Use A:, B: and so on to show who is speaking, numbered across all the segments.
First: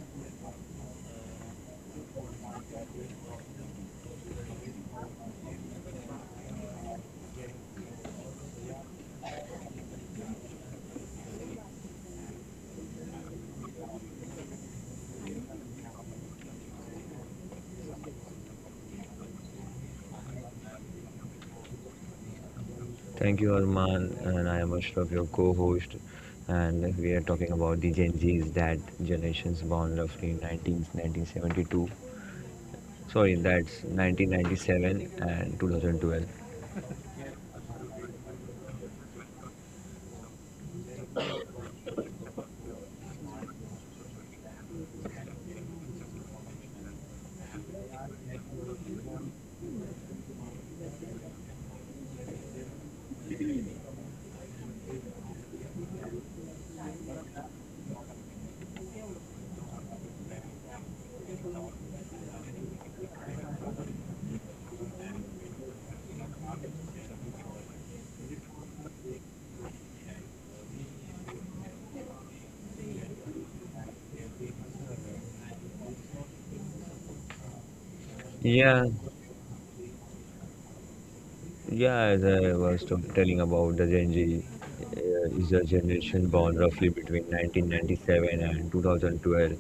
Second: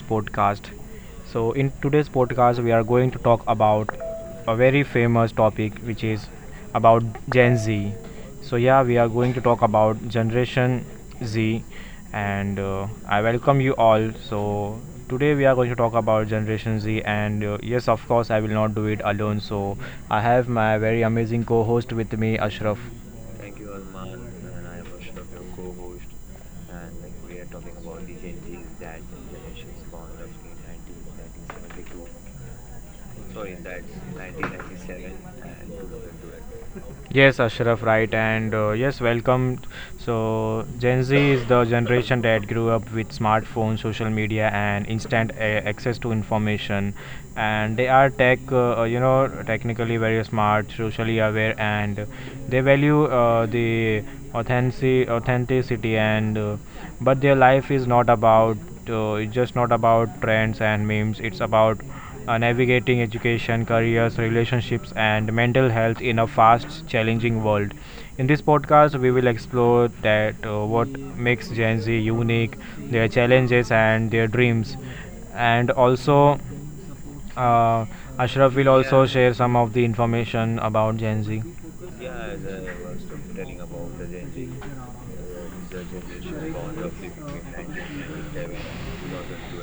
A: podcast. In today's podcast, we are going to talk about a very famous topic which is about Gen Z. We are going to talk about Generation Z, and I welcome you all. So, today we are going to talk about Generation Z, and yes, of course, I will not do it alone. So, I have my very amazing co host with me, Ashraf.
B: Thank you, Arman, and I am Ashraf, your co-host, and we are talking about the Gen Zs, that generation's born roughly in 1972. Sorry, that's 1997 and 2012.
A: Yes, Ashraf, right, and yes, welcome. So, Gen Z is the generation that grew up with smartphones, social media, and instant access to information, and they are technically very smart, socially aware, and they value the authenticity, and but their life is not about, it's just not about trends and memes. It's about navigating education, careers, relationships, and mental health in a fast, challenging world. In this podcast, we will explore that what makes Gen Z unique, their challenges and their dreams, and also uh, Ashraf will
B: Yeah,
A: also share some of the information about Gen Z.
B: yeah, as I was telling about the Gen Z, is a generation born roughly between 1997 and 2012.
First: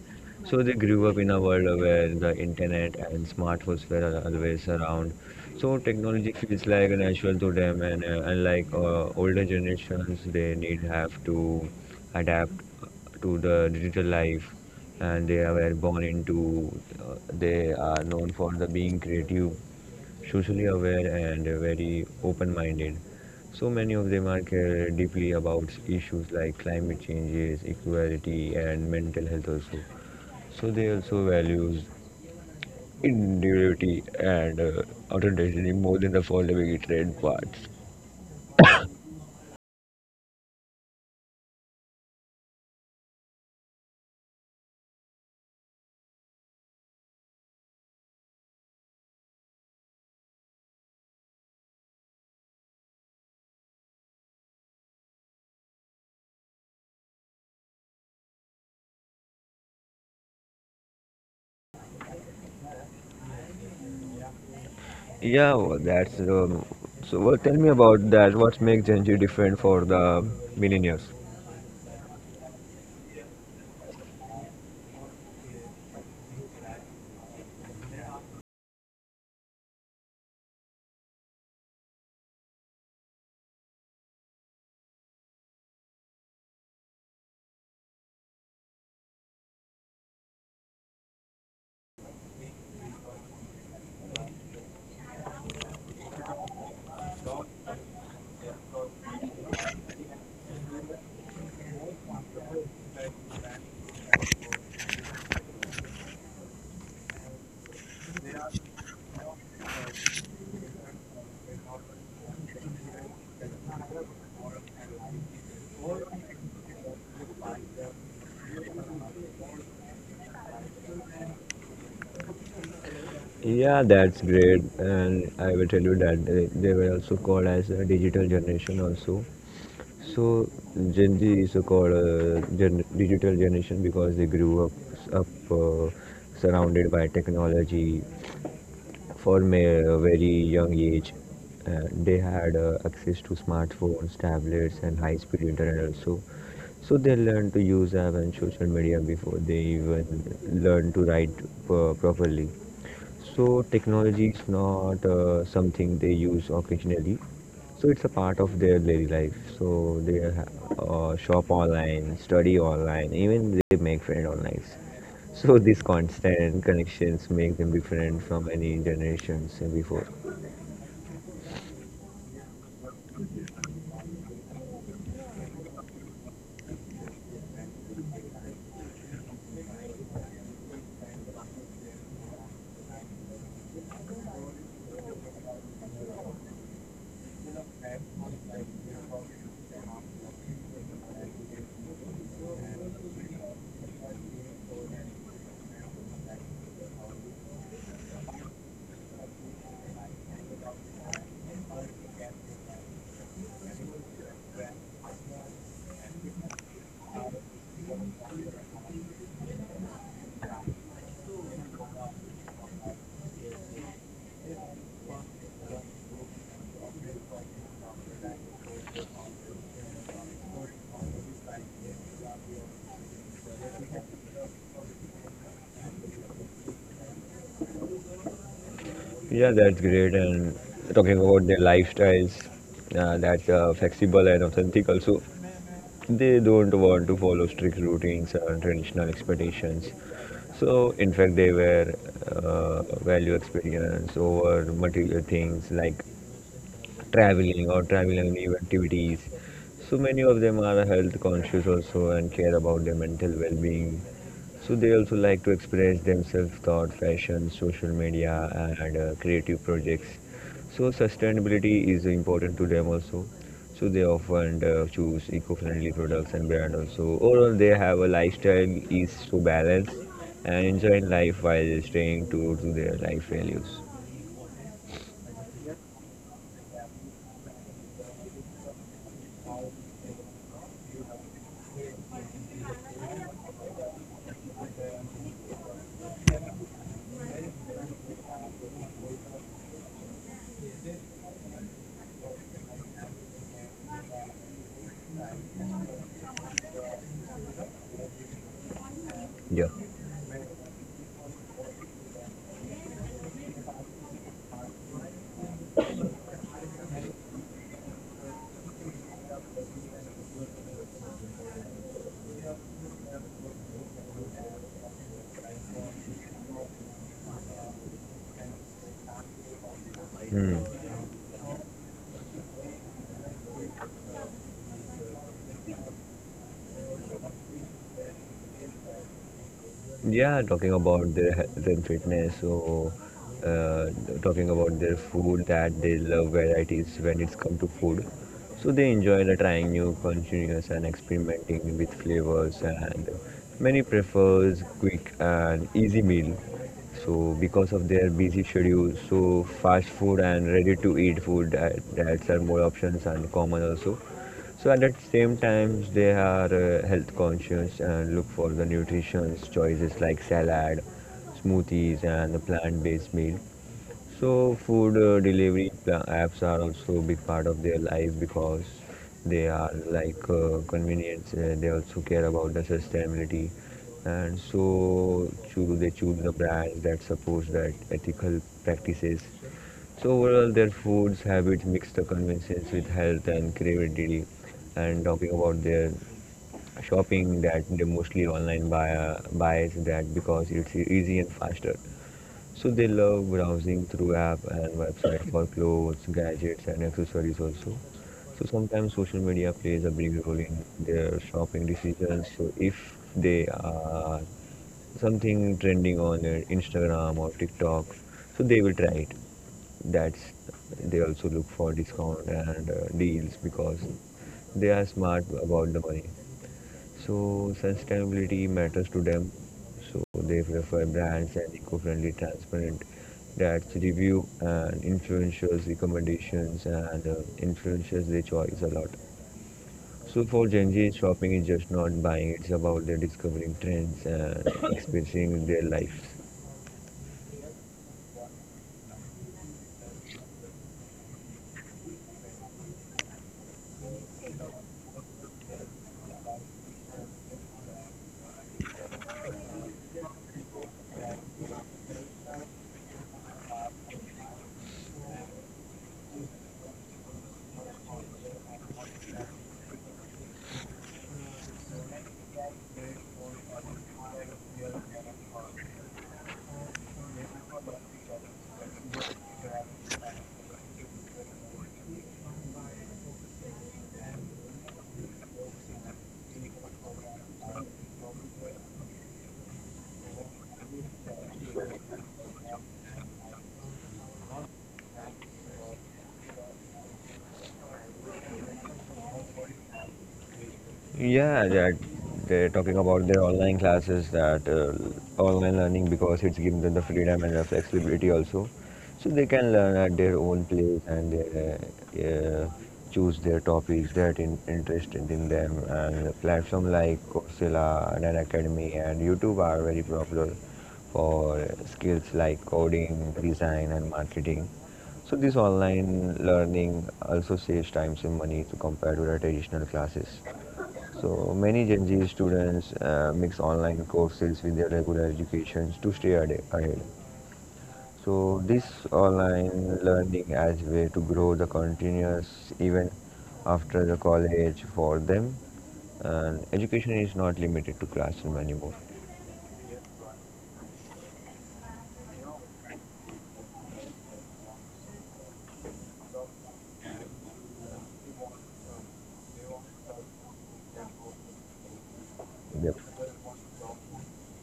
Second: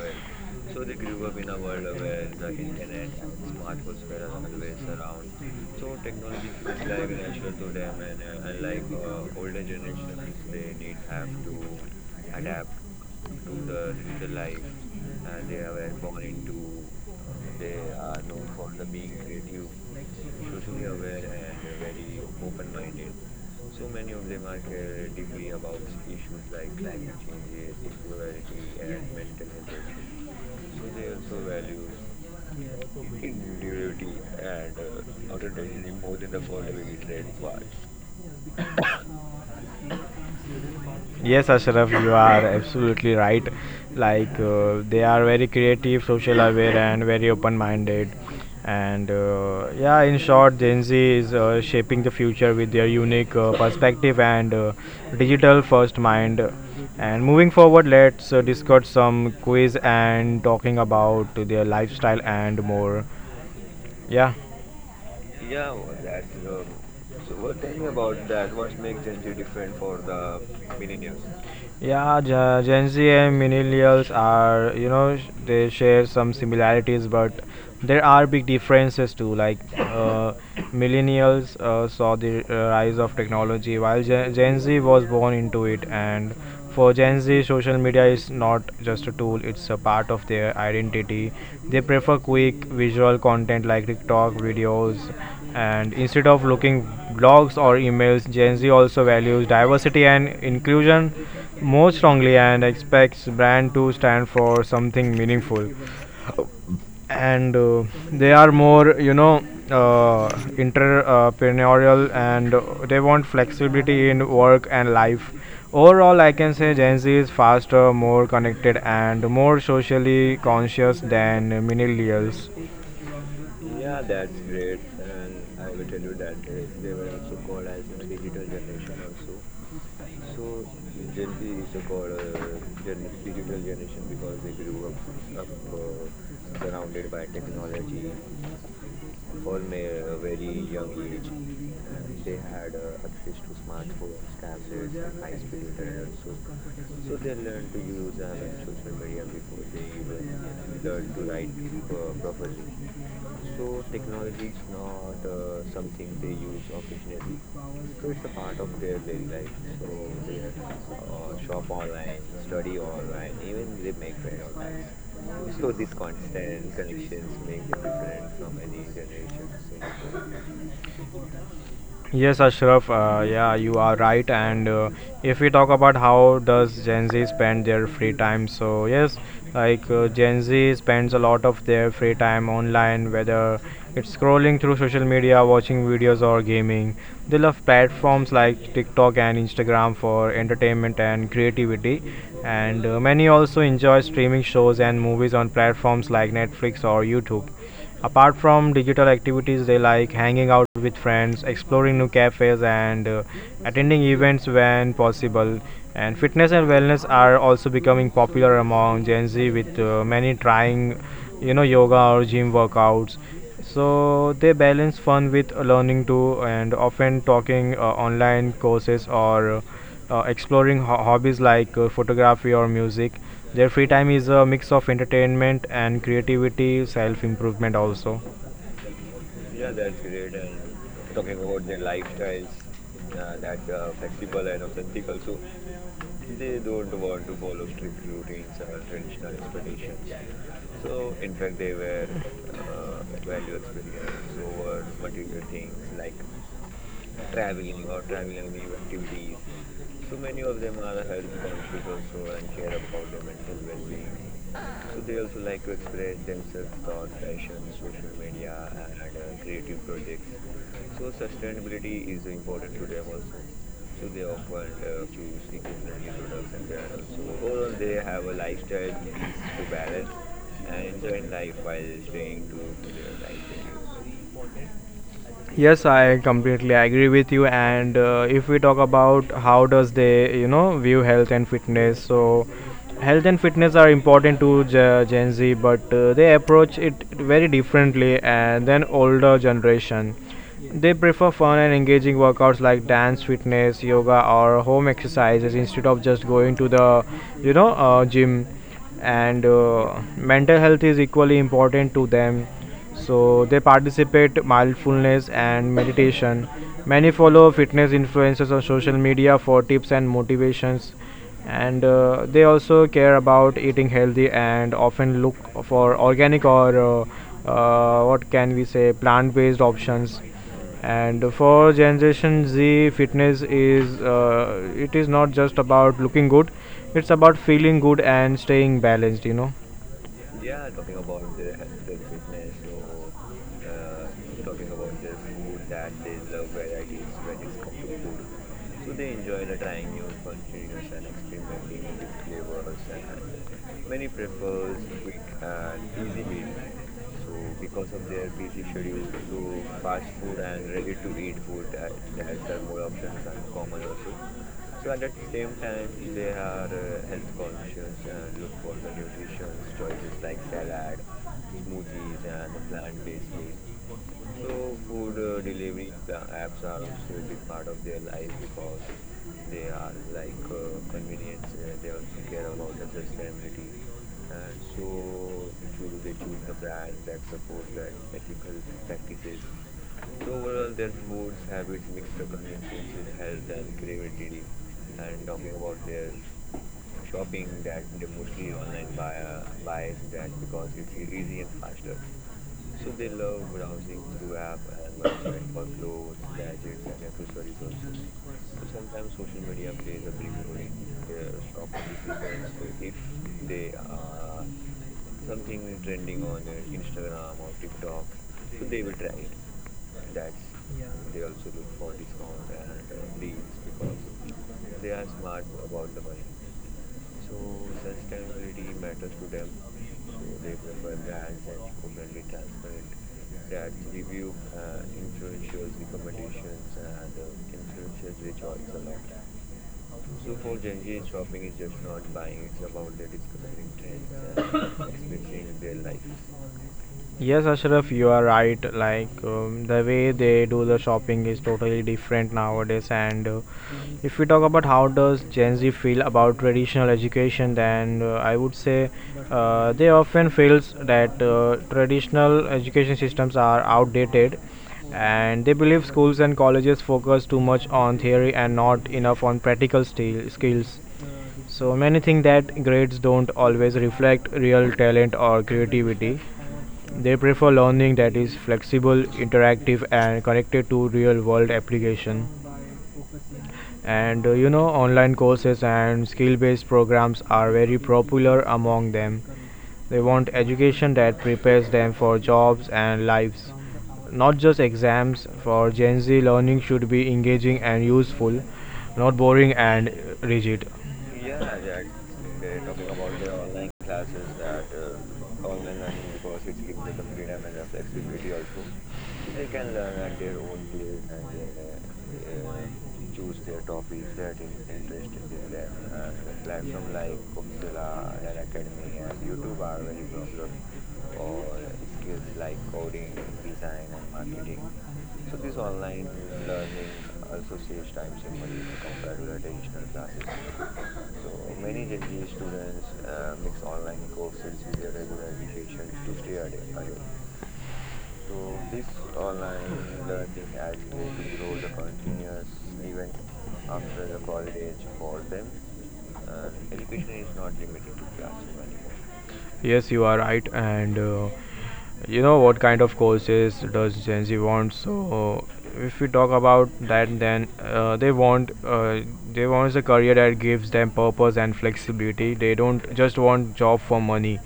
B: So they grew up in a world where the internet and smartphones were always around. So technology feels like natural to them, and unlike older generations, they need have to adapt to the digital life, and they were born into. They are known for the being creative, socially aware, and very open minded. So many of them are care deeply about issues like climate changes, equality, and mental health also. So they also values individuality and authenticity more than the following trend parts.
A: Yes, Ashraf, you are absolutely right. Like they are very creative, social aware, and very open-minded. And yeah, in short, Gen Z is shaping the future with their unique perspective and digital-first mind. And moving forward, let's discuss some quiz and talking about their lifestyle and more. Yeah.
B: Yeah, well, tell me about that. What makes Gen Z different for the millennials?
A: Gen Z and millennials are, you know, they share some similarities, but there are big differences too. Millennials saw the rise of technology, while Gen Z was born into it. And for Gen Z, social media is not just a tool, it's a part of their identity. They prefer quick visual content like TikTok videos and instead of looking blogs or emails. Gen Z also values diversity and inclusion more strongly and expects brand to stand for something meaningful. And they are more, uh, entrepreneurial and they want flexibility in work and life. Overall, I can say Gen Z is faster, more connected, and more socially conscious than millennials.
B: Yeah, that's great, and I will tell you that they were also called as a digital generation also. So Gen Z is so called, digital generation, because they grew up surrounded by technology from a very young age. They had access to smartphones, tablets, and high-speed internet also. So they learn to use app and social media before they even learn to write properly. So technology is not something they use occasionally. So it's a part of their daily life. So they shop online, study online, even they make friends online. So these constant connections make them different from any generations before.
A: Yes, Ashraf, yeah, you are right. And if we talk about how does Gen Z spend their free time, so yes, Gen Z spends a lot of their free time online, whether it's scrolling through social media, watching videos, or gaming. They love platforms like TikTok and Instagram for entertainment and creativity. And many also enjoy streaming shows and movies on platforms like Netflix or YouTube. Apart from digital activities, they like hanging out with friends, exploring new cafes, and attending events when possible. And fitness and wellness are also becoming popular among Gen Z, with many trying, yoga or gym workouts. So they balance fun with learning too, and often talking online courses or exploring hobbies like photography or music. Their free time is a mix of entertainment and creativity, self improvement also.
B: Yeah, that's great. And talking about their lifestyles, that's flexible and authentic also. They don't want to follow strict routines or traditional expectations. So, in fact, they were value experience over material things like traveling, or traveling new activities. So many of them are health conscious also and care about their mental well-being. So they also like to express themselves thought, fashion, social media, and creative projects. So sustainability is important to them also. So they often choose eco-friendly products and brand also. Overall, they have a lifestyle is so balanced and enjoying life while staying true to their life values.
A: Yes, I completely agree with you. And if we talk about how does they, view health and fitness, so health and fitness are important to Gen Z, but they approach it very differently than older generation. They prefer fun and engaging workouts like dance, fitness, yoga, or home exercises instead of just going to the, gym. And
B: Yeah.
A: mental health is equally important to them, so they participate mindfulness and meditation. Many follow fitness influencers on social media for tips and motivations, and they also care about eating healthy and often look for organic or what can we say plant based options.
B: Hmm.
A: And for generation z, fitness is it is not just about looking good, it's about feeling good and staying balanced, you know.
B: Yeah, talking about their health and fitness, so uh, talking about their food, that they love varieties when it's come to food. So they enjoy the trying new continuous and experimenting with flavors, and many prefers quick and easy meal. So because of their busy schedule, so fast food and ready to eat food, that's are more options and common also. So at the same times, they are health conscious and look for the nutritious choices like salad, smoothies, and the plant-based meal. So food delivery apps are also a big part of their life because they are like convenience. They also care about the sustainability, and so they choose the brands that supports that ethical practices. So overall, their foods habits mix the convenience with health and creativity. And talking about their shopping, that they mostly online buys that because it's easy and faster. So they love browsing through app and website for clothes, gadgets, and accessories also. So sometimes social media plays a big role in their shopping decisions. So if they are something trending on their Instagram or TikTok, so they will try it. That's, they also look for discount and deals because they are smart about the money. So sustainability matters to them. So they prefer brands and eco-friendly, transparent, that's review and influencers recommendations, and influencers their choice a lot. So for Gen Z, shopping is just not buying; it's about their discovering trends and experiencing their lives.
A: Yes, Ashraf, you are right. Like the way they do the shopping is totally different nowadays. And if we talk about how does Gen Z feel about traditional education, then I would say they often feels that traditional education systems are outdated, and they believe schools and colleges focus too much on theory and not enough on practical skills. So many think that grades don't always reflect real talent or creativity. They prefer learning that is flexible, interactive, and connected to real world application. And online courses and skill based programs are very popular among them. They want education that prepares them for jobs and lives, not just exams. For Gen Z, learning should be engaging and useful, not boring and rigid.
B: Yeah, that they're talking about their online classes, that online learning because it's given them the freedom and the flexibility also. So they can learn at their own place, and they, uh, uh, choose their topics that interested in them. And platform like Coursera, Khan Academy, and YouTube are very popular for skills like coding, design, and marketing. So this online learning also saves time and money to compare to the traditional classes. So many Gen Z students mix online courses with their regular educations to stay ahead. So this online learning as way to grow the continuous even after the college for them, and education is not limited to classroom anymore.
A: Yes, you are right. And you know what kind of courses does Gen Z want? So if we talk about that, then they want a career that gives them purpose and flexibility. They
B: Yep.
A: don't just want job for money.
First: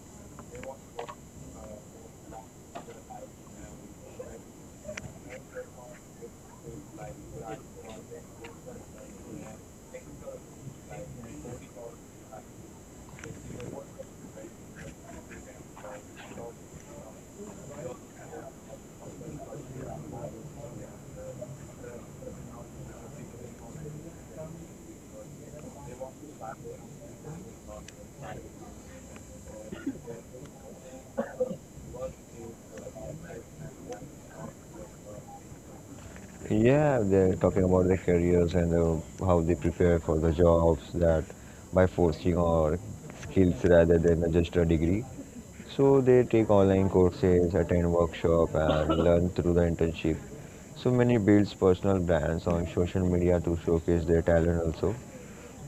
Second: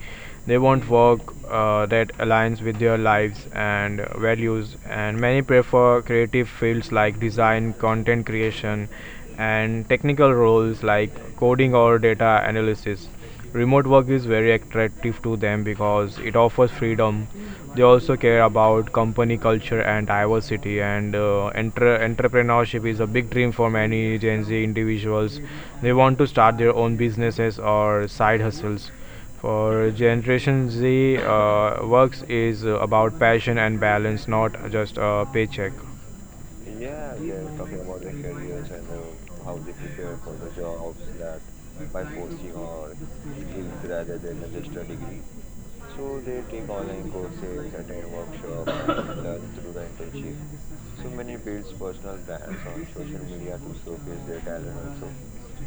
A: They want work that aligns with their lives and values. And many prefer creative fields like design, content creation, and technical roles like coding or data analysis. Remote work is very attractive to them because it offers freedom. They also care about company culture and diversity, and entrepreneurship is a big dream for many Gen Z individuals. They want to start their own businesses or side hustles. For generation z, works is about passion and balance, not just a paycheck.
B: Yeah, they're talking about their careers and how they prepare for the jobs, that by forcing or skills rather than just a degree. So they take online courses, attend workshop, and learn through the internship. So many builds personal brands on social media to showcase their talent also.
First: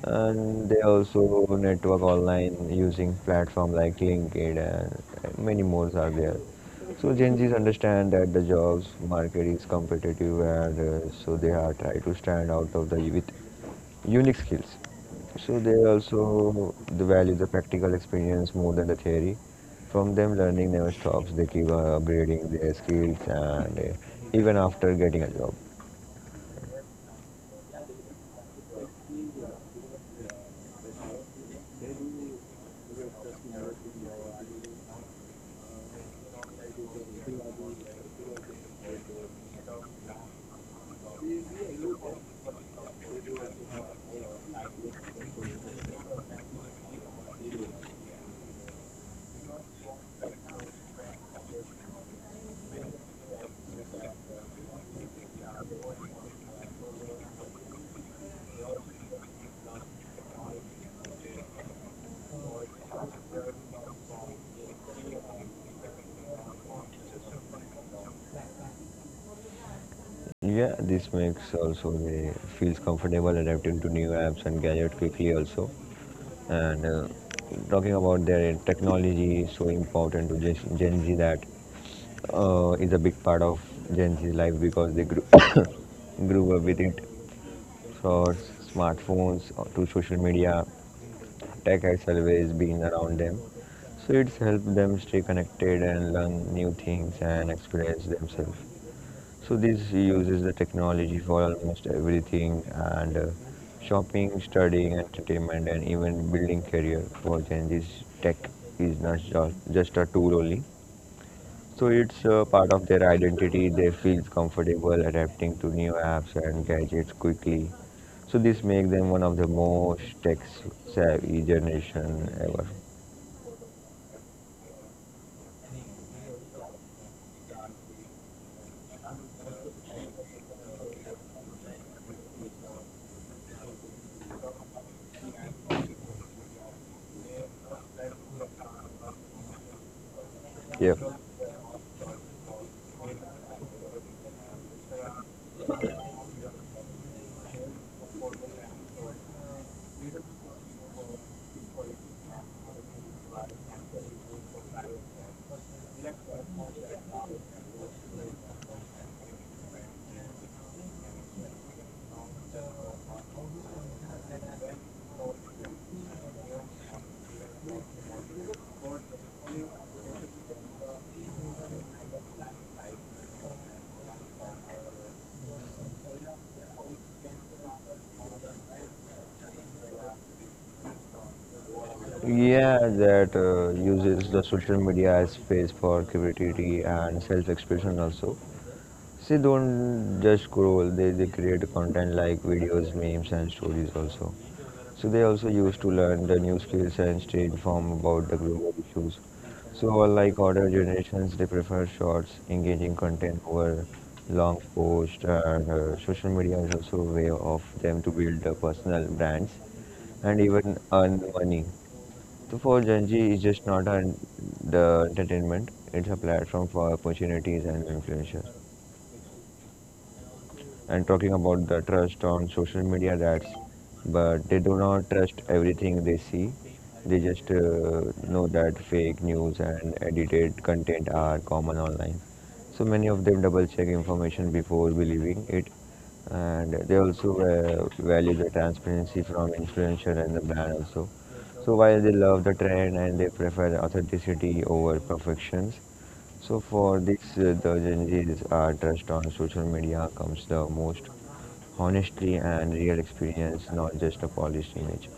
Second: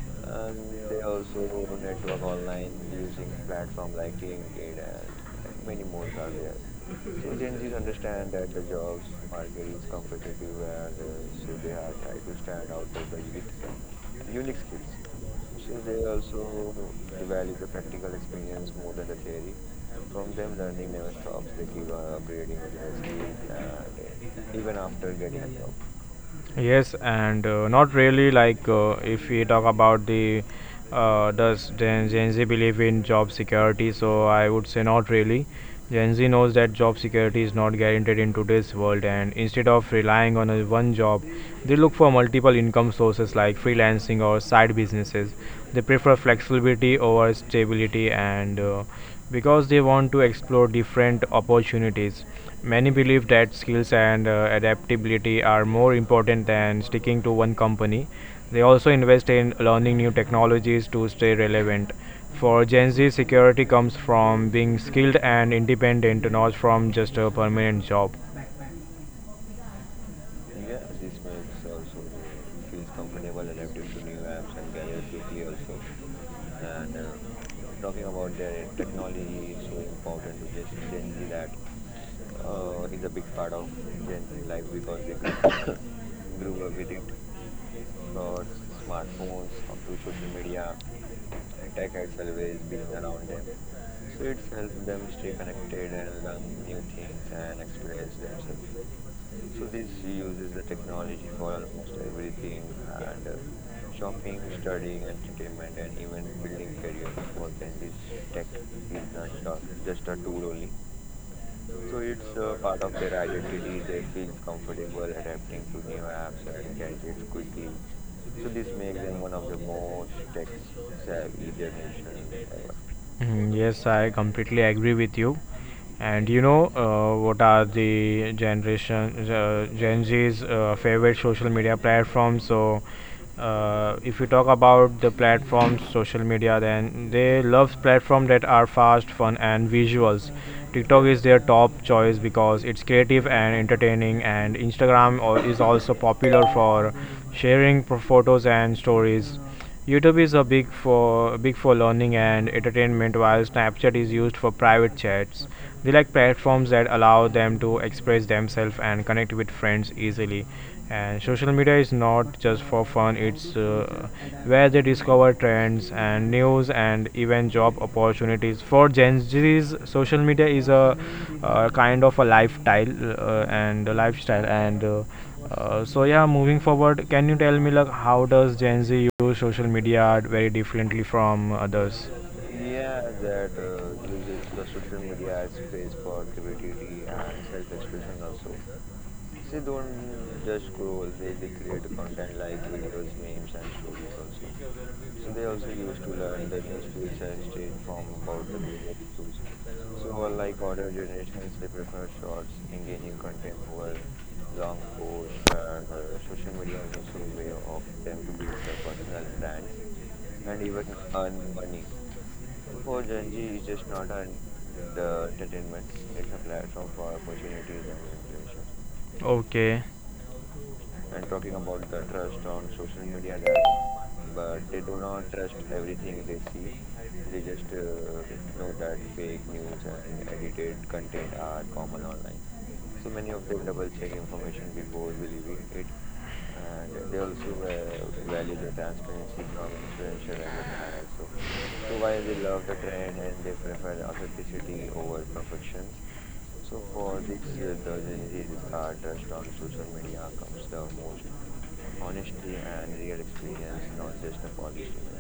B: And they also network online using platform like LinkedIn, and many more are there. So Gen Zs understand that the jobs market is competitive, and so they are try to stand out of the e, with unique skills. So they also they value the practical experience more than the theory. From them, learning never stops. They keep upgrading their skills, and even after getting a job.
A: Yes, and not really. If we talk about the does Gen Z believe in job security? So I would say not really. Gen Z knows that job security is not guaranteed in today's world, and instead of relying on a one job, they look for multiple income sources like freelancing or side businesses. They prefer flexibility over stability, and because they want to explore different opportunities. Many believe that skills and adaptability are more important than sticking to one company. They also invest in learning new technologies to stay relevant. For Gen Z, security comes from being skilled and independent, not from just a permanent job.
B: Yeah, this makes also they feels comfortable adapting to new apps and gadget quickly also. And talking about their technology is so important to Gen Z, that is a big part of Gen Z life because they grew grew up with it. So smartphones to social media, tech has always been around them. So it's helped them stay connected and learn new things and experience themselves. So this he uses the technology for almost everything, and shopping, studying, entertainment, and even building career for Gen Z's tech is not just a tool only. So it's a part of their identity. They feel comfortable adapting to new apps and gadgets quickly. So this makes them one of the most tech savvy generation ever.
A: Mhm. Yes, I completely agree with you. And you know what are the Gen Z's favorite social media platforms? So, if you talk about the platforms, social media, then they love platforms that are fast, fun, and visuals.
B: Yeah.
A: TikTok is their top choice because it's creative and entertaining, and Instagram is also popular for sharing photos and stories. YouTube is a big for big for learning and entertainment, while Snapchat is used for private chats. They like platforms that allow them to express themselves and connect with friends easily. And social media is not just for fun; it's where they discover trends and news and even job opportunities. For Gen Z's, social media is a kind of a lifestyle and. So yeah, moving forward, can you tell me like how does Gen Z use social media very differently from others.
B: Yeah, that uses the social media as space for creativity and self-expression also. See, don't just scroll. They create content like videos, memes, and stories also. So they also used to learn the new skills and stay informed about the global issues. So unlike older generations, they prefer shorts, engaging content over long posts, and social media is also a way of them to build their personal brands and even earn money. So for Gen Z, it's just not the entertainment; it's a platform for opportunities and influencers.
A: Okay.
B: And talking about the trust on social media, that's but they do not trust everything they see. They just know that fake news and edited content are common online, so many of them double check information before believing it. And they also value the transparency from influencer and the brand also. So while they love the trend and they prefer authenticity over perfections, so for this, the Gen Z's trust on social media comes the most honestly and real experience, not just a polished image.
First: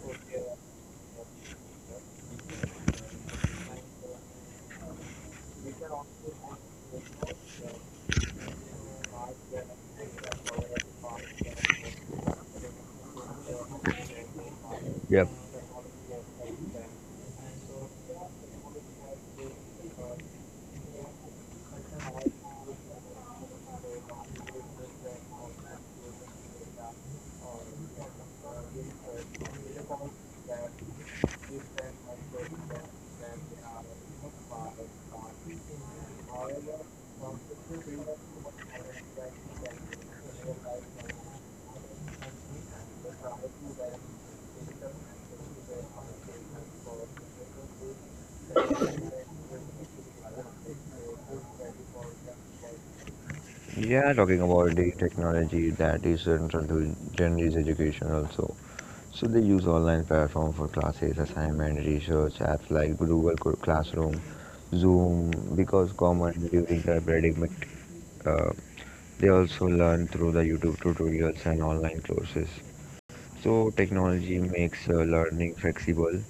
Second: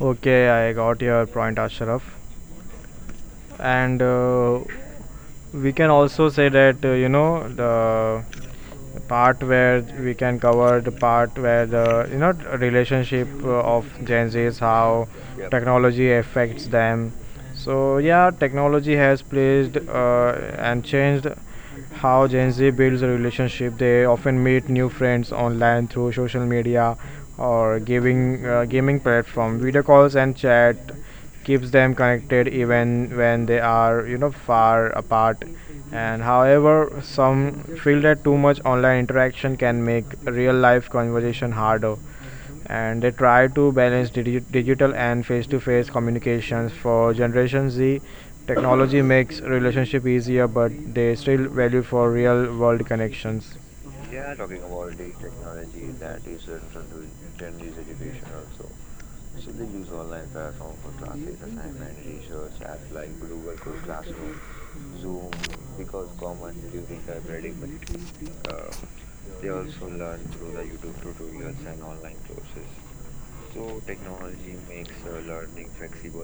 A: Okay, I got your point, Ashraf. And we can also say that the part where we can cover the part where the you know relationship of Gen Zs, how
B: Yep.
A: technology affects them. So yeah, technology has played and changed how Gen Z builds a relationship. They often meet new friends online through social media or giving gaming platform. Video calls and chat keeps them connected even when they are, you know, far apart. And however, some feel that too much online interaction can make real life conversation harder, and they try to balance digital and face-to-face communications. For generation z, technology makes relationship easier, but they still value for real world connections.
B: We are talking about the technology that is central to Gen Z's education also. So they use online platform for classes, assignment, research, apps like Google Classroom, Zoom, because common during the pandemic. Uh, they also learn through the YouTube tutorials and online courses. So technology makes learning flexible,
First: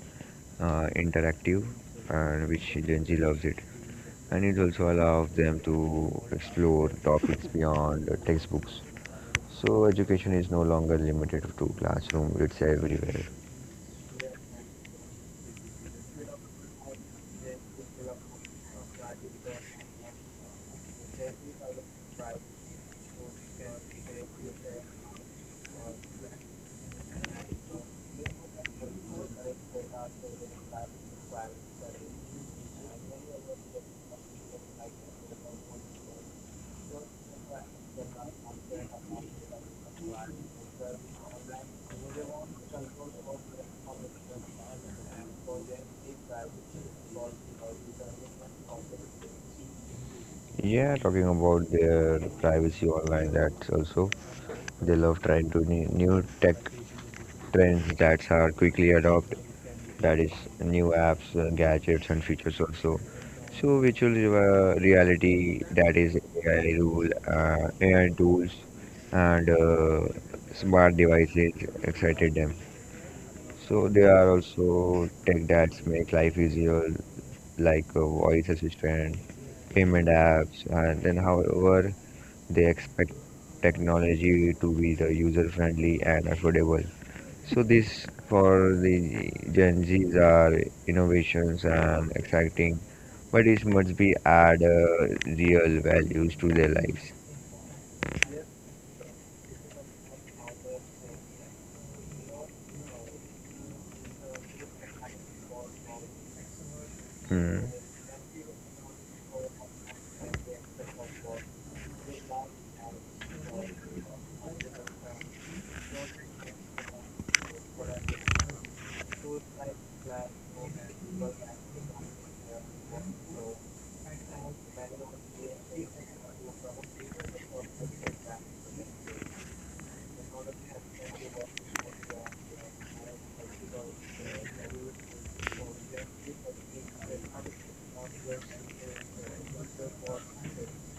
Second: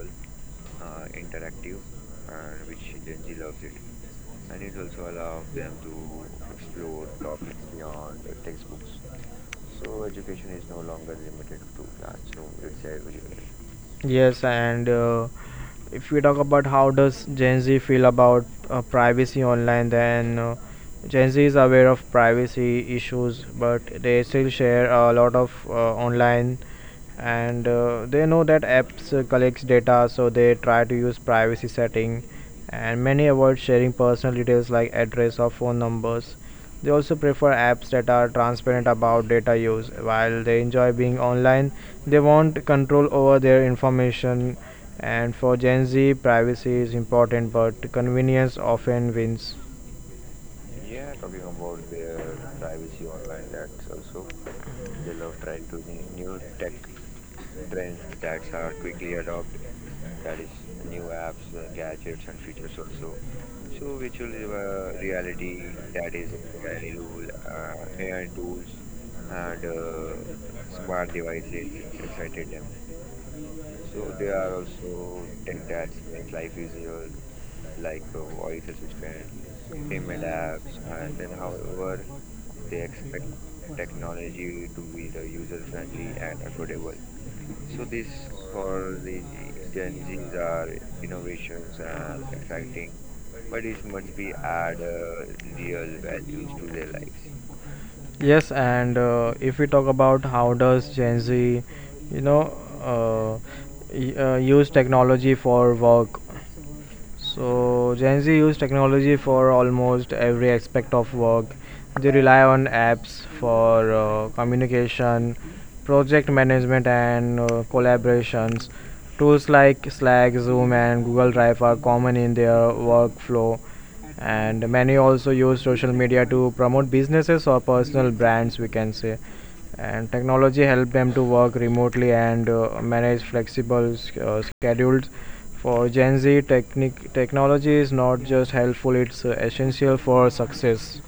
B: interactive, and which Gen Z loves it. And it also allows them to explore topics beyond the textbooks. So education is no longer limited to classroom; it's everywhere.
A: Yes, and if we talk about how does Gen Z feel about privacy online, then Gen Z is aware of privacy issues, but they still share a lot of online, and they know that apps collects data, so they try to use privacy setting, and many avoid sharing personal details like address or phone numbers. They also prefer apps that are transparent about data use. While they enjoy being online, they want control over their information. And for Gen Z, privacy is important, but convenience often wins.
B: Yeah, talking about their privacy online, that's also they love trying to new tech trends that are quickly adopted, that is new apps, gadgets, and features also. So virtual reality, that is ai rule AI tools, and smart devices excited them. So there are also tech that make life easier, like a voice assistant, payment apps, and then however they expect technology to be the user friendly and affordable. So this for the Gen Zs are innovations and exciting, but it must be add real values to their lives.
A: Yes, and if we talk about how does Gen Z, you know, uh, use technology for work, so
B: Hmm.
A: Gen Z use technology for almost every aspect of work. They rely on apps for communication, project management, and collaborations. Tools like Slack, Zoom, and Google Drive are common in their workflow, and many also use social media to promote businesses or personal brands, we can say. And technology helped them to work remotely and manage flexible schedules. For Gen Z, technology is not just helpful, it's essential for success.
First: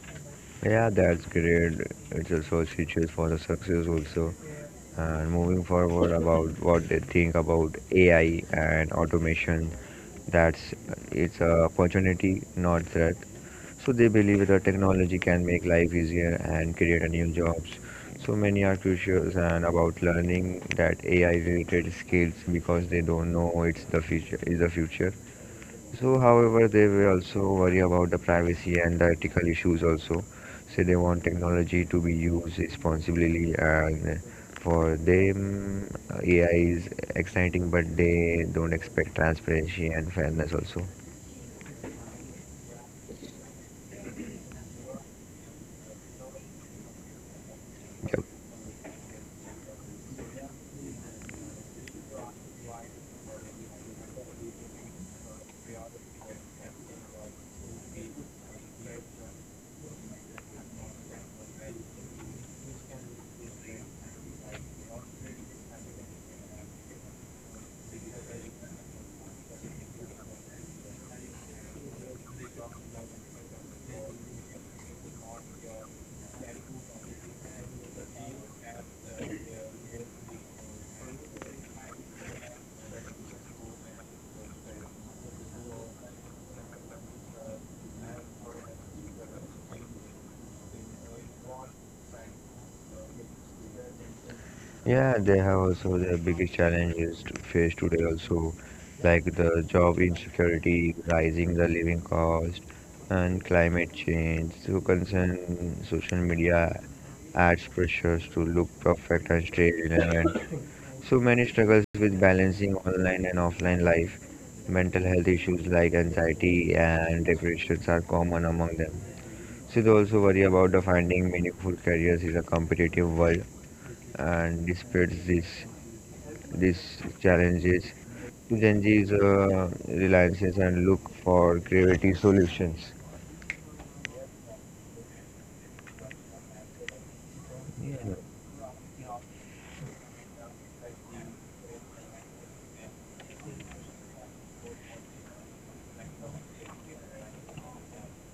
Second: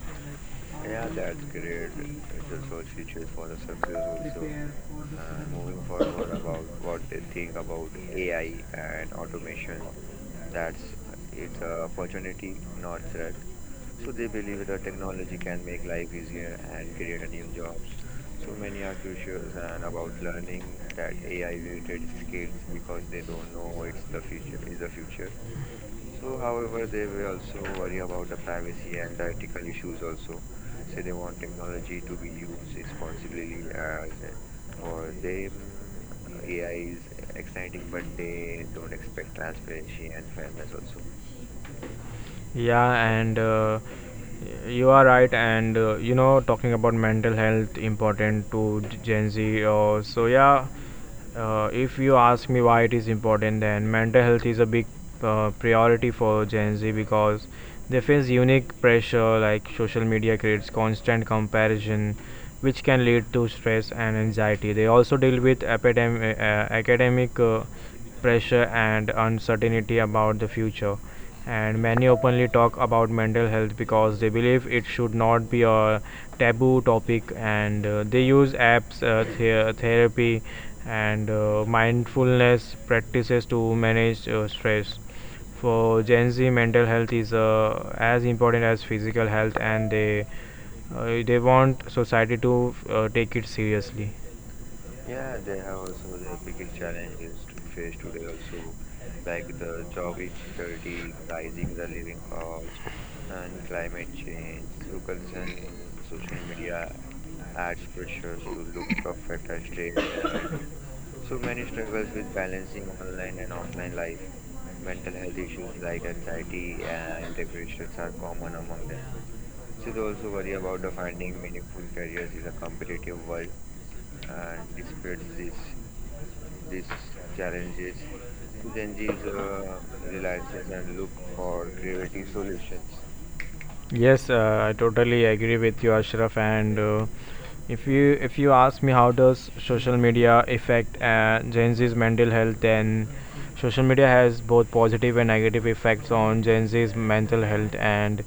B: Yeah, that's great. It's also features for the success also. And moving forward about what they think about AI and automation. That's It's a opportunity, not threat. So they believe that technology can make life easier and create a new jobs. So many are curious and about learning that AI related skills because they don't know it's the future is the future. So, however, they will also worry about the privacy and the ethical issues also. Say they want technology to be used responsibly, and for them, AI is exciting, but they don't expect transparency and fairness also.
A: Yeah, and you are right. And talking about mental health
B: Yep.
A: important to Gen Z. If you ask me why it is important, then mental health is a big priority for Gen Z because they face unique pressure like social media creates constant comparison, which can lead to stress and anxiety. They also deal with academic pressure and uncertainty about the future, and many openly talk about mental health because they believe it should not be a taboo topic. And They use apps, therapy and mindfulness practices to manage stress. For Gen Z, mental health is as important as physical health, and they want society to take it seriously.
B: Yeah, they have also their biggest challenges to face today also, like the job insecurity, rising the living cost, and climate change. So concern social media adds pressures to look perfect and stay relevant. So many struggles with balancing online and offline life. Mental health issues like anxiety and depressions are common among them. Should also worry about the finding meaningful careers is a competitive world and despite this these challenges to Gen Z's reliances and look for creative solutions.
A: Yes, I totally agree with you, Ashraf. And if you
B: Yeah.
A: if you ask me how does social media affect Gen Z's mental health, then social media has both positive and negative effects on Gen Z's mental health, and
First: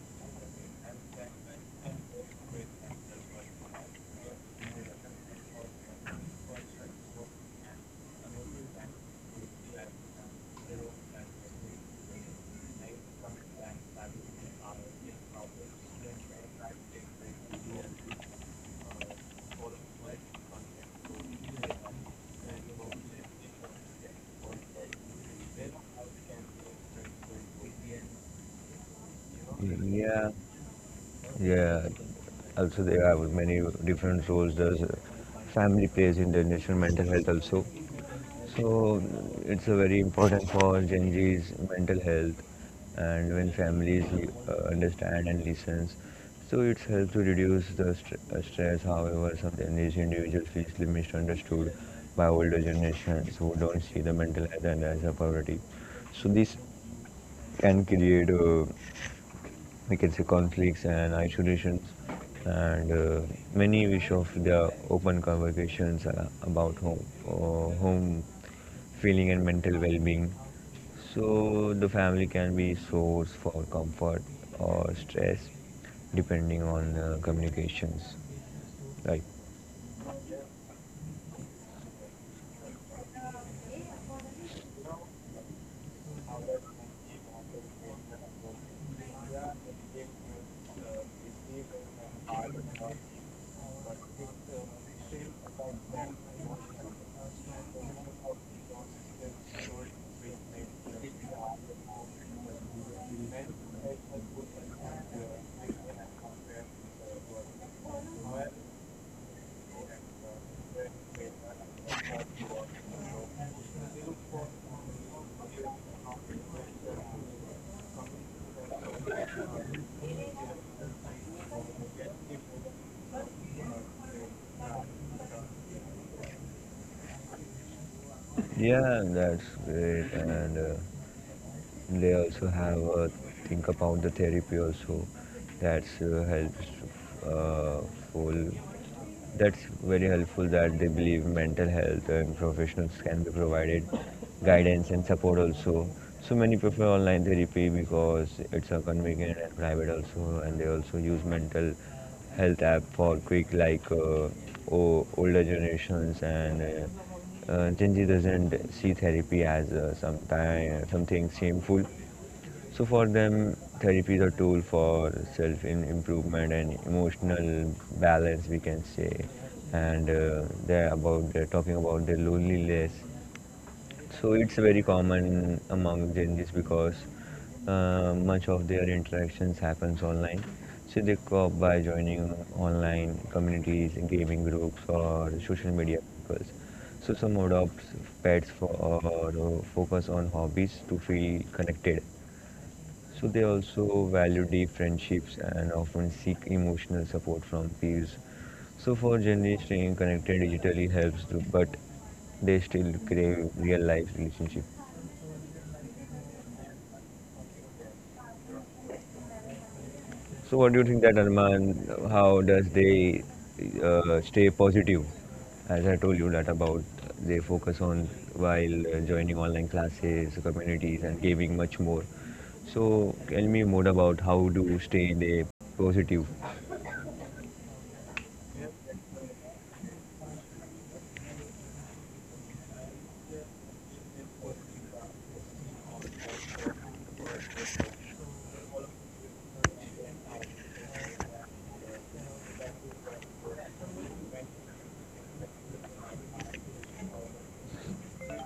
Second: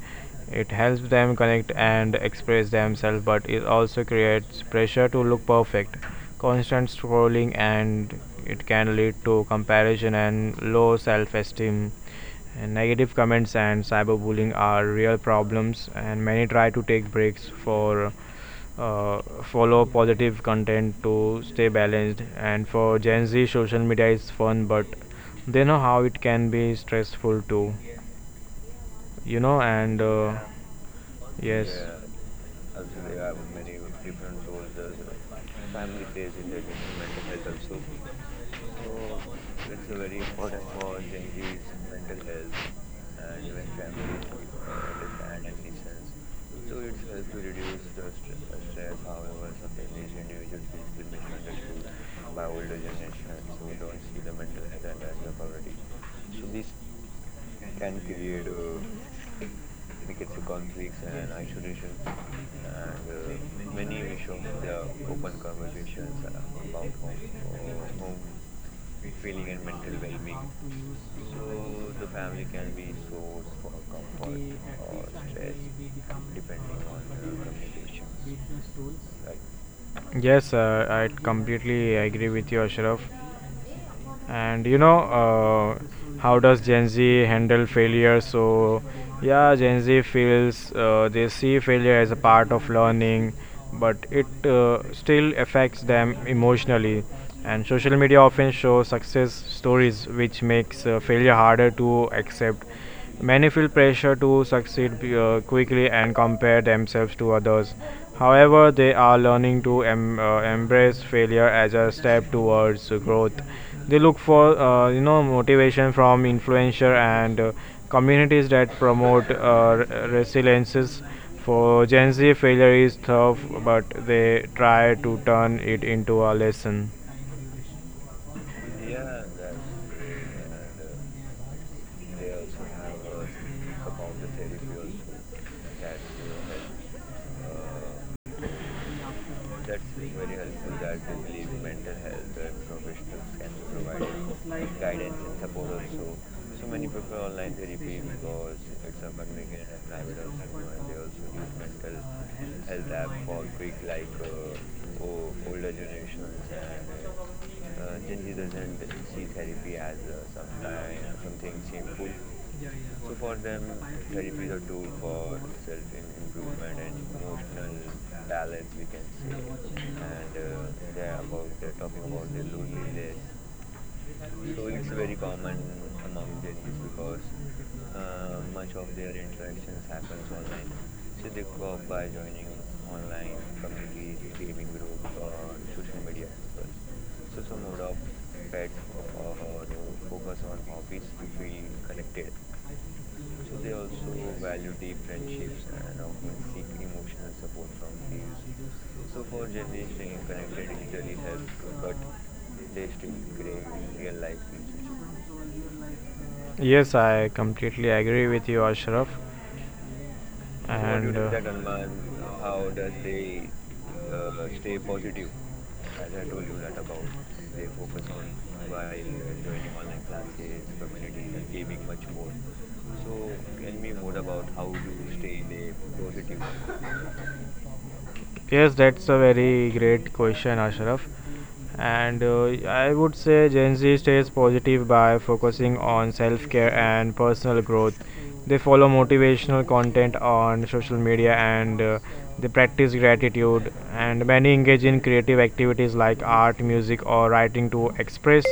A: it helps them connect and express themselves, but it also creates pressure to look perfect, constant scrolling, and it can lead to comparison and low self-esteem, and negative comments and cyberbullying are real problems, and many try to take breaks for, uh, follow positive content to stay balanced. And for Gen Z, social media is fun, but they know how it can be stressful too. You know, and
B: Yeah, yeah.
A: yes.
B: Also, there are many different roles. There's family plays in the national mental health also. So it's a very important for Gen Z's mental health, and when families understand and listens, so it helps to reduce the stress. However, sometimes these individuals feel misunderstood by older generations who don't see the mental health and as a priority. So this can create we can say conflicts and isolations and many wish of their open conversations are about home feeling and mental well-being, so the family can be source for comfort or stress depending on communications, right?
A: Yes, I completely agree with you, Ashraf. And you know how does Gen Z handle failure? Gen Z feels they see failure as a part of learning, but it still affects them emotionally, and social media often shows success stories, which makes failure harder to accept. Many feel pressure to succeed quickly and compare themselves to others. However, they are learning to embrace failure as a step towards growth. They look for, uh, motivation from influencer and communities that promote, resiliences. For Gen Z, failure is tough, but they try to turn it into a lesson.
B: Yeah, that's great. And they also have a think about the therapy also. That's helps full. That's very helpful that they believe mental health and professionals can be provided guidance and support also. So many prefer online therapy because it's a convenient and private also, and they also use mental health app for quick like older generations and Gen Z doesn't see therapy as something shameful. So for them, therapy is a tool for self in improvement and emotional balance, we can say, and they're talking about their loneliness, so it's very common among Gen Zs because much of their interactions happens online. So they cope by joining online communities, gaming groups, or social media circles. So some adopt pets for or focus on hobbies to feel connected. So they also value deep friendships and often seek emotional support from peers. So for Gen Z, staying connected digitally helps, but they still crave real life relationship.
A: Yes, I completely agree with you, Ashraf.
B: So what do you think that Arman? How does they stay positive? As I told you that about they focus on while joining online classes, communities, and giving much more. So tell me more about how to stay they positive.
A: Yes, that's a very great question, Ashraf. And I would say Gen Z stays positive by focusing on self care and personal growth. They follow motivational content on social media, and they practice gratitude. And many engage in creative activities like art, music, or writing to express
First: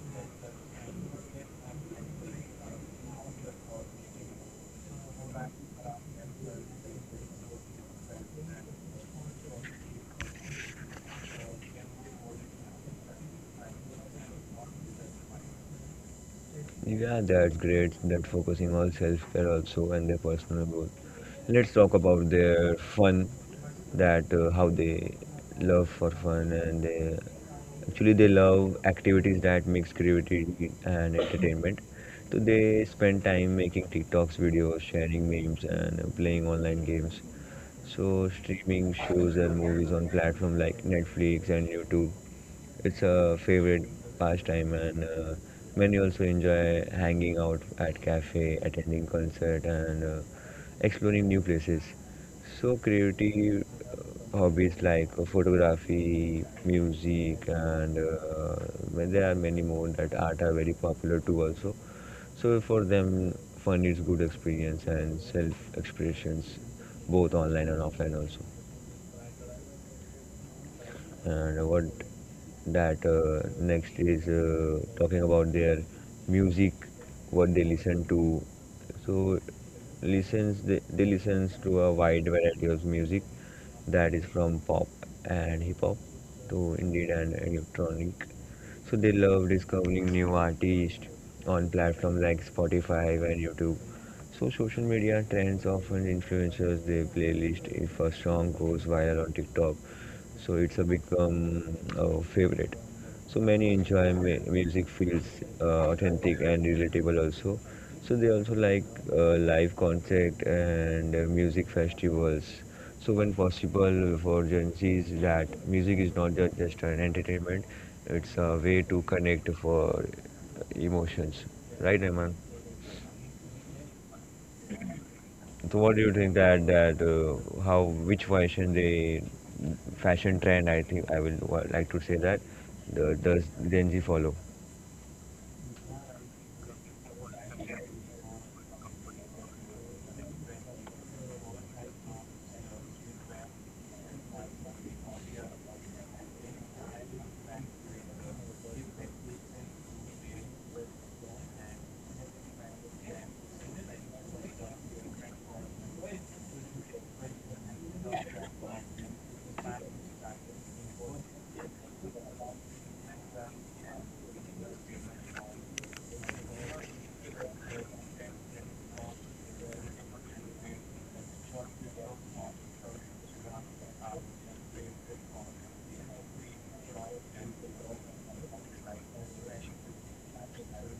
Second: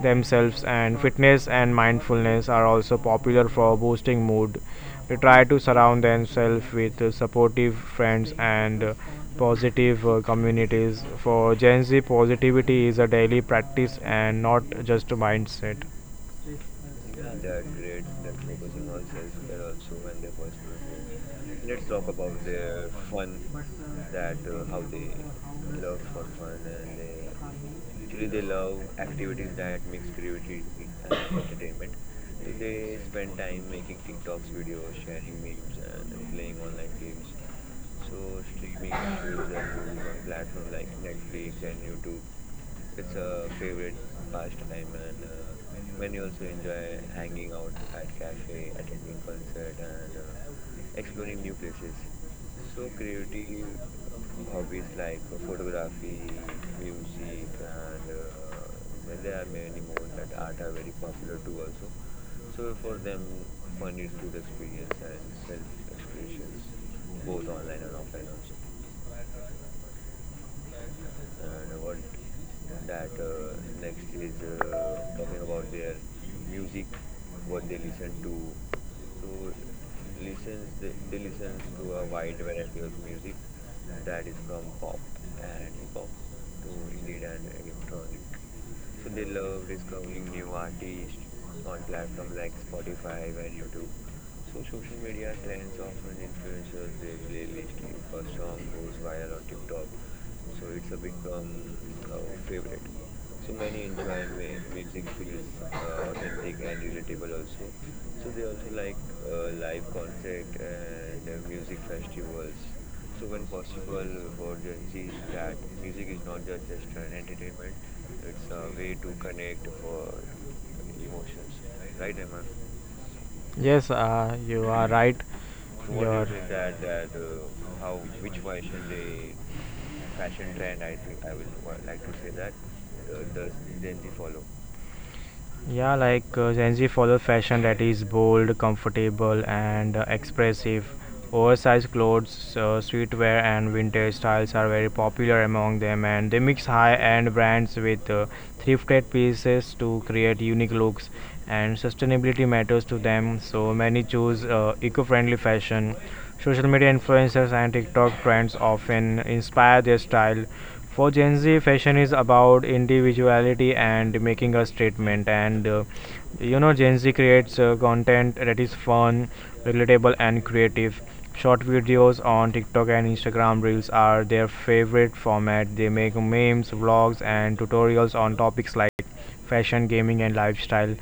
A: themselves. And fitness and mindfulness are also popular for boosting mood to try to surround themselves with supportive friends and positive communities. For Gen Z, positivity is a daily practice and not just a mindset.
B: Yeah, that's great. That focusing on self-care also and their personal growth. Let's talk about their fun. That how they love for fun and they actually they love activities that mix creativity and entertainment. So they spend time making TikToks videos, sharing memes, and playing online games. So streaming shows and movies on platform like Netflix and YouTube. It's a favorite pastime, and many also enjoy hanging out at cafe, attending concert, and exploring new places. So creative hobbies like photography, music, and well, there are many more that art are very popular too also. So for them, fun is good experience and self-expressions, both online and offline also. And what that next is talking about their music, what they listen to. So listens they listens to a wide variety of music that is from pop and hip hop to indie and electronic. So they love discovering new artists on platforms like Spotify and YouTube. So social media trends often influencers their playlist. If a song goes viral on TikTok, so it's a become a favorite. So many enjoy music feels authentic and relatable also. So they also like live concert and music festivals. So when possible for Gen Z's that music is not just an entertainment, it's a way to connect for emotions. Right, Eman?
A: Yes, you are right.
B: So what do you
A: Your
B: think
A: is
B: that
A: it
B: that how which fashion they fashion trend I think I will like to say that the, does Gen Z follow?
A: Yeah, like Gen Z follow fashion that is bold, comfortable, and expressive. Oversized clothes, streetwear, and vintage styles are very popular among them, and they mix high-end brands with, thrifted pieces to create unique looks. And sustainability matters to them, so many choose eco-friendly fashion. Social media influencers and TikTok trends often inspire their style. For Gen Z, fashion is about individuality and making a statement. Gen Z creates content that is fun, relatable, and creative. Short videos on TikTok and Instagram Reels are their favorite format. They make memes, vlogs, and tutorials on topics like fashion, gaming, and lifestyle.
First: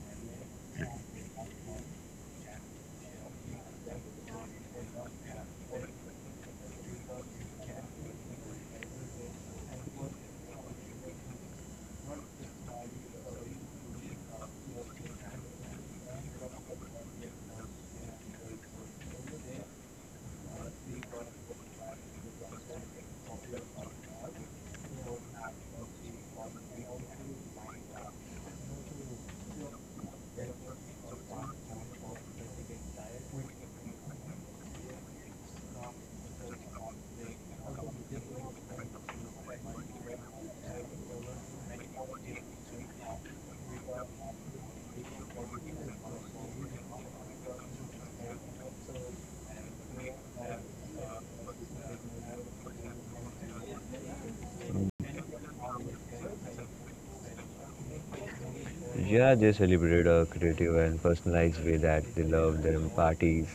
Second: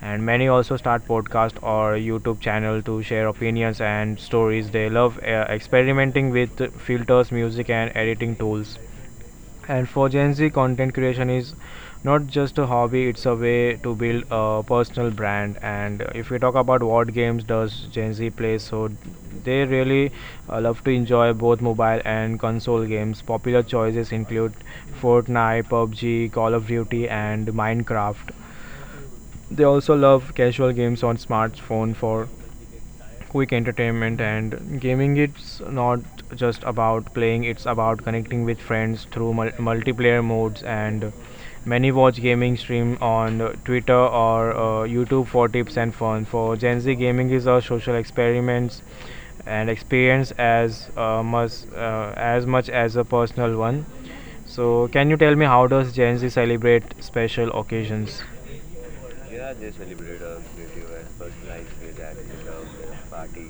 A: And many also start podcast or YouTube channel to share opinions and stories. They love experimenting with filters, music, and editing tools. And for Gen Z, content creation is not just a hobby, it's a way to build a personal brand. And if we talk about what games does Gen Z play, so they really love to enjoy both mobile and console games. Popular choices include Fortnite, PUBG, Call of Duty, and Minecraft. They also love casual games on smartphone for quick entertainment. And gaming, it's not just about playing, it's about connecting with friends through multiplayer modes, and many watch gaming stream on twitter or youtube for tips and fun. For Gen Z, gaming is a social experiments and experience as much as a personal one. So can you tell me how does Gen Z celebrate special occasions?
B: Yeah, they celebrate a creative and personalized way that they love them parties,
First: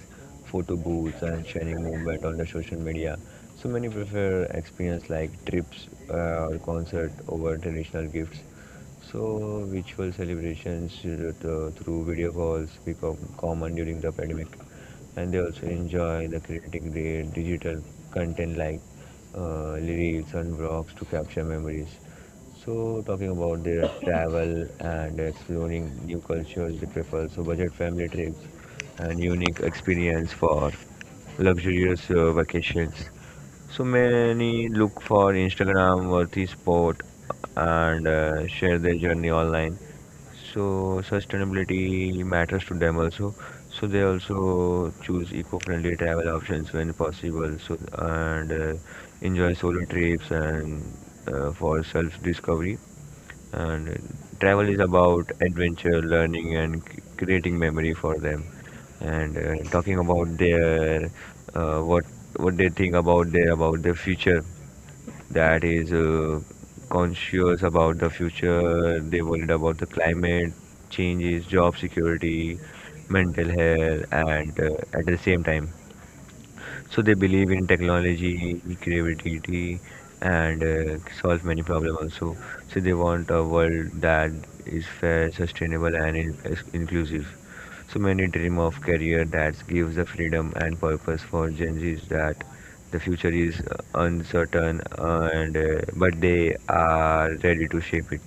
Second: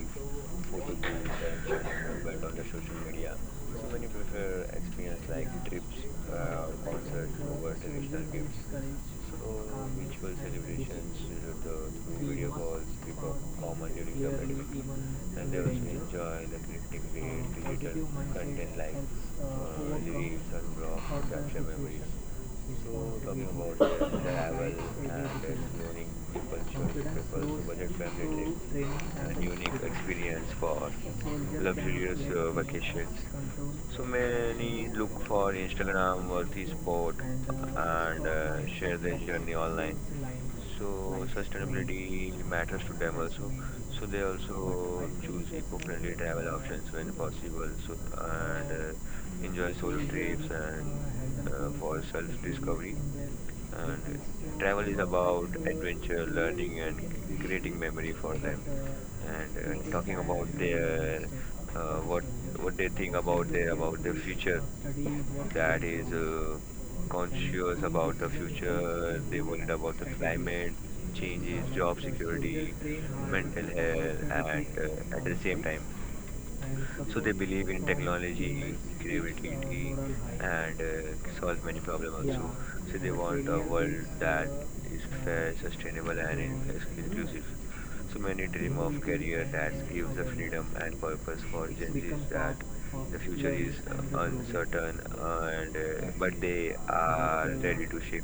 B: photo booths, and sharing movement on the social media. So many prefer experience like trips or concert over traditional gifts. So virtual celebrations through video calls become common during the pandemic. And they also enjoy the creating great digital content like lyrics and blogs to capture memories. So talking about their travel and exploring new cultures, they prefer so budget family trips and unique experience for luxurious vacations. So many look for Instagram worthy spot and share their journey online, so sustainability matters to them also. So they also choose eco-friendly travel options when possible. So and enjoy solo trips and for self-discovery. And travel is about adventure, learning, and creating memory for them. And talking about their uh, what what they think about their future, that is conscious about the future, they worried about the climate changes, job security, mental health, and at the same time, so they believe in technology, creativity, and solve many problems also. So they want a world that is fair, sustainable, and is inclusive. So many dream of career that gives the freedom and purpose for Gen Zs that the future is uncertain and but they are ready to shape it.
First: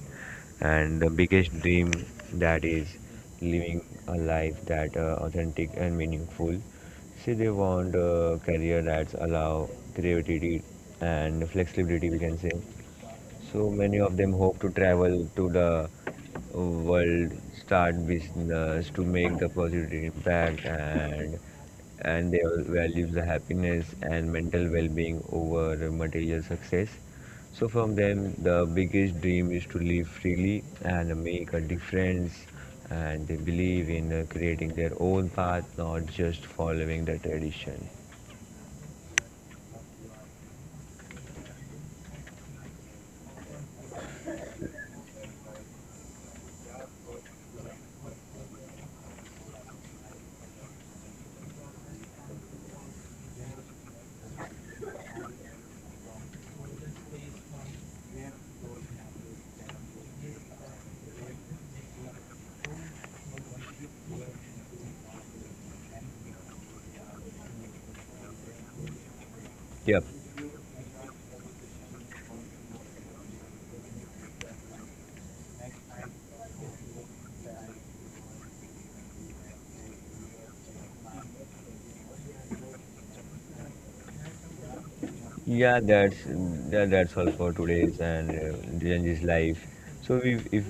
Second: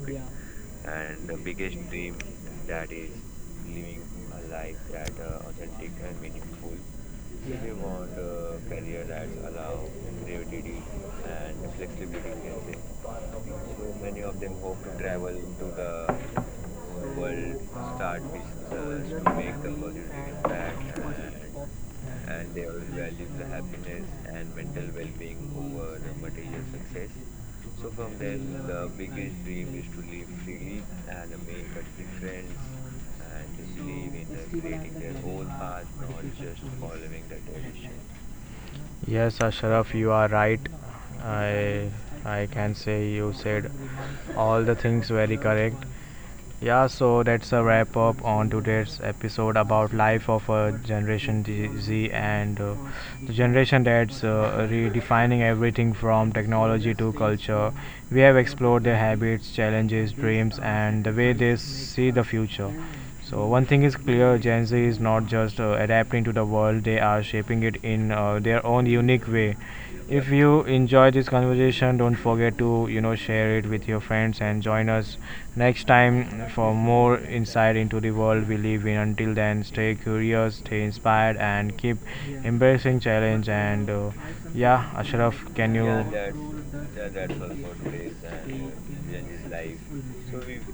B: And the biggest dream that is living a life that authentic and meaningful. See, they want a career that's allow creativity and flexibility, we can say. So many of them hope to travel to the world, start business to make the positive impact, and they values the happiness and mental well-being over material success. So, from them, the biggest dream is to live freely and make a difference. And they believe in creating their own path, not just following the tradition.
A: Yes, Ashraf, you are right. I I can say you said all the things very correct. Yeah, so that's a wrap up on today's episode about life of a generation Z, and the generation that's redefining everything from technology to culture. We have explored their habits, challenges, dreams, and the way they see the future. So one thing is clear: Gen Z is not just adapting to the world; they are shaping it in their own unique way.
B: Yep.
A: If you enjoy this conversation, don't forget to, share it with your friends and join us next time for more insight into the world we live in. Until then, stay curious, stay inspired, and keep embracing challenge. Ashraf, can
B: Yeah,
A: you? Yeah,
B: that's all for today's and Genji's life. So, we if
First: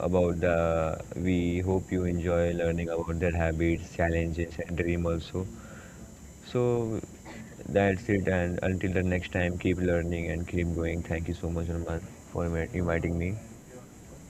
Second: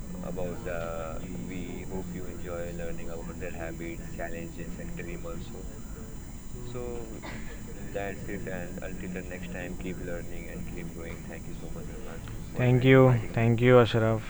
B: about the we hope you enjoy learning about their habits, challenges, and dream also. So that's it. And until the next time, keep learning and keep going. Thank you so much, Norman, for
A: thank you,
B: inviting me.
A: Ashraf.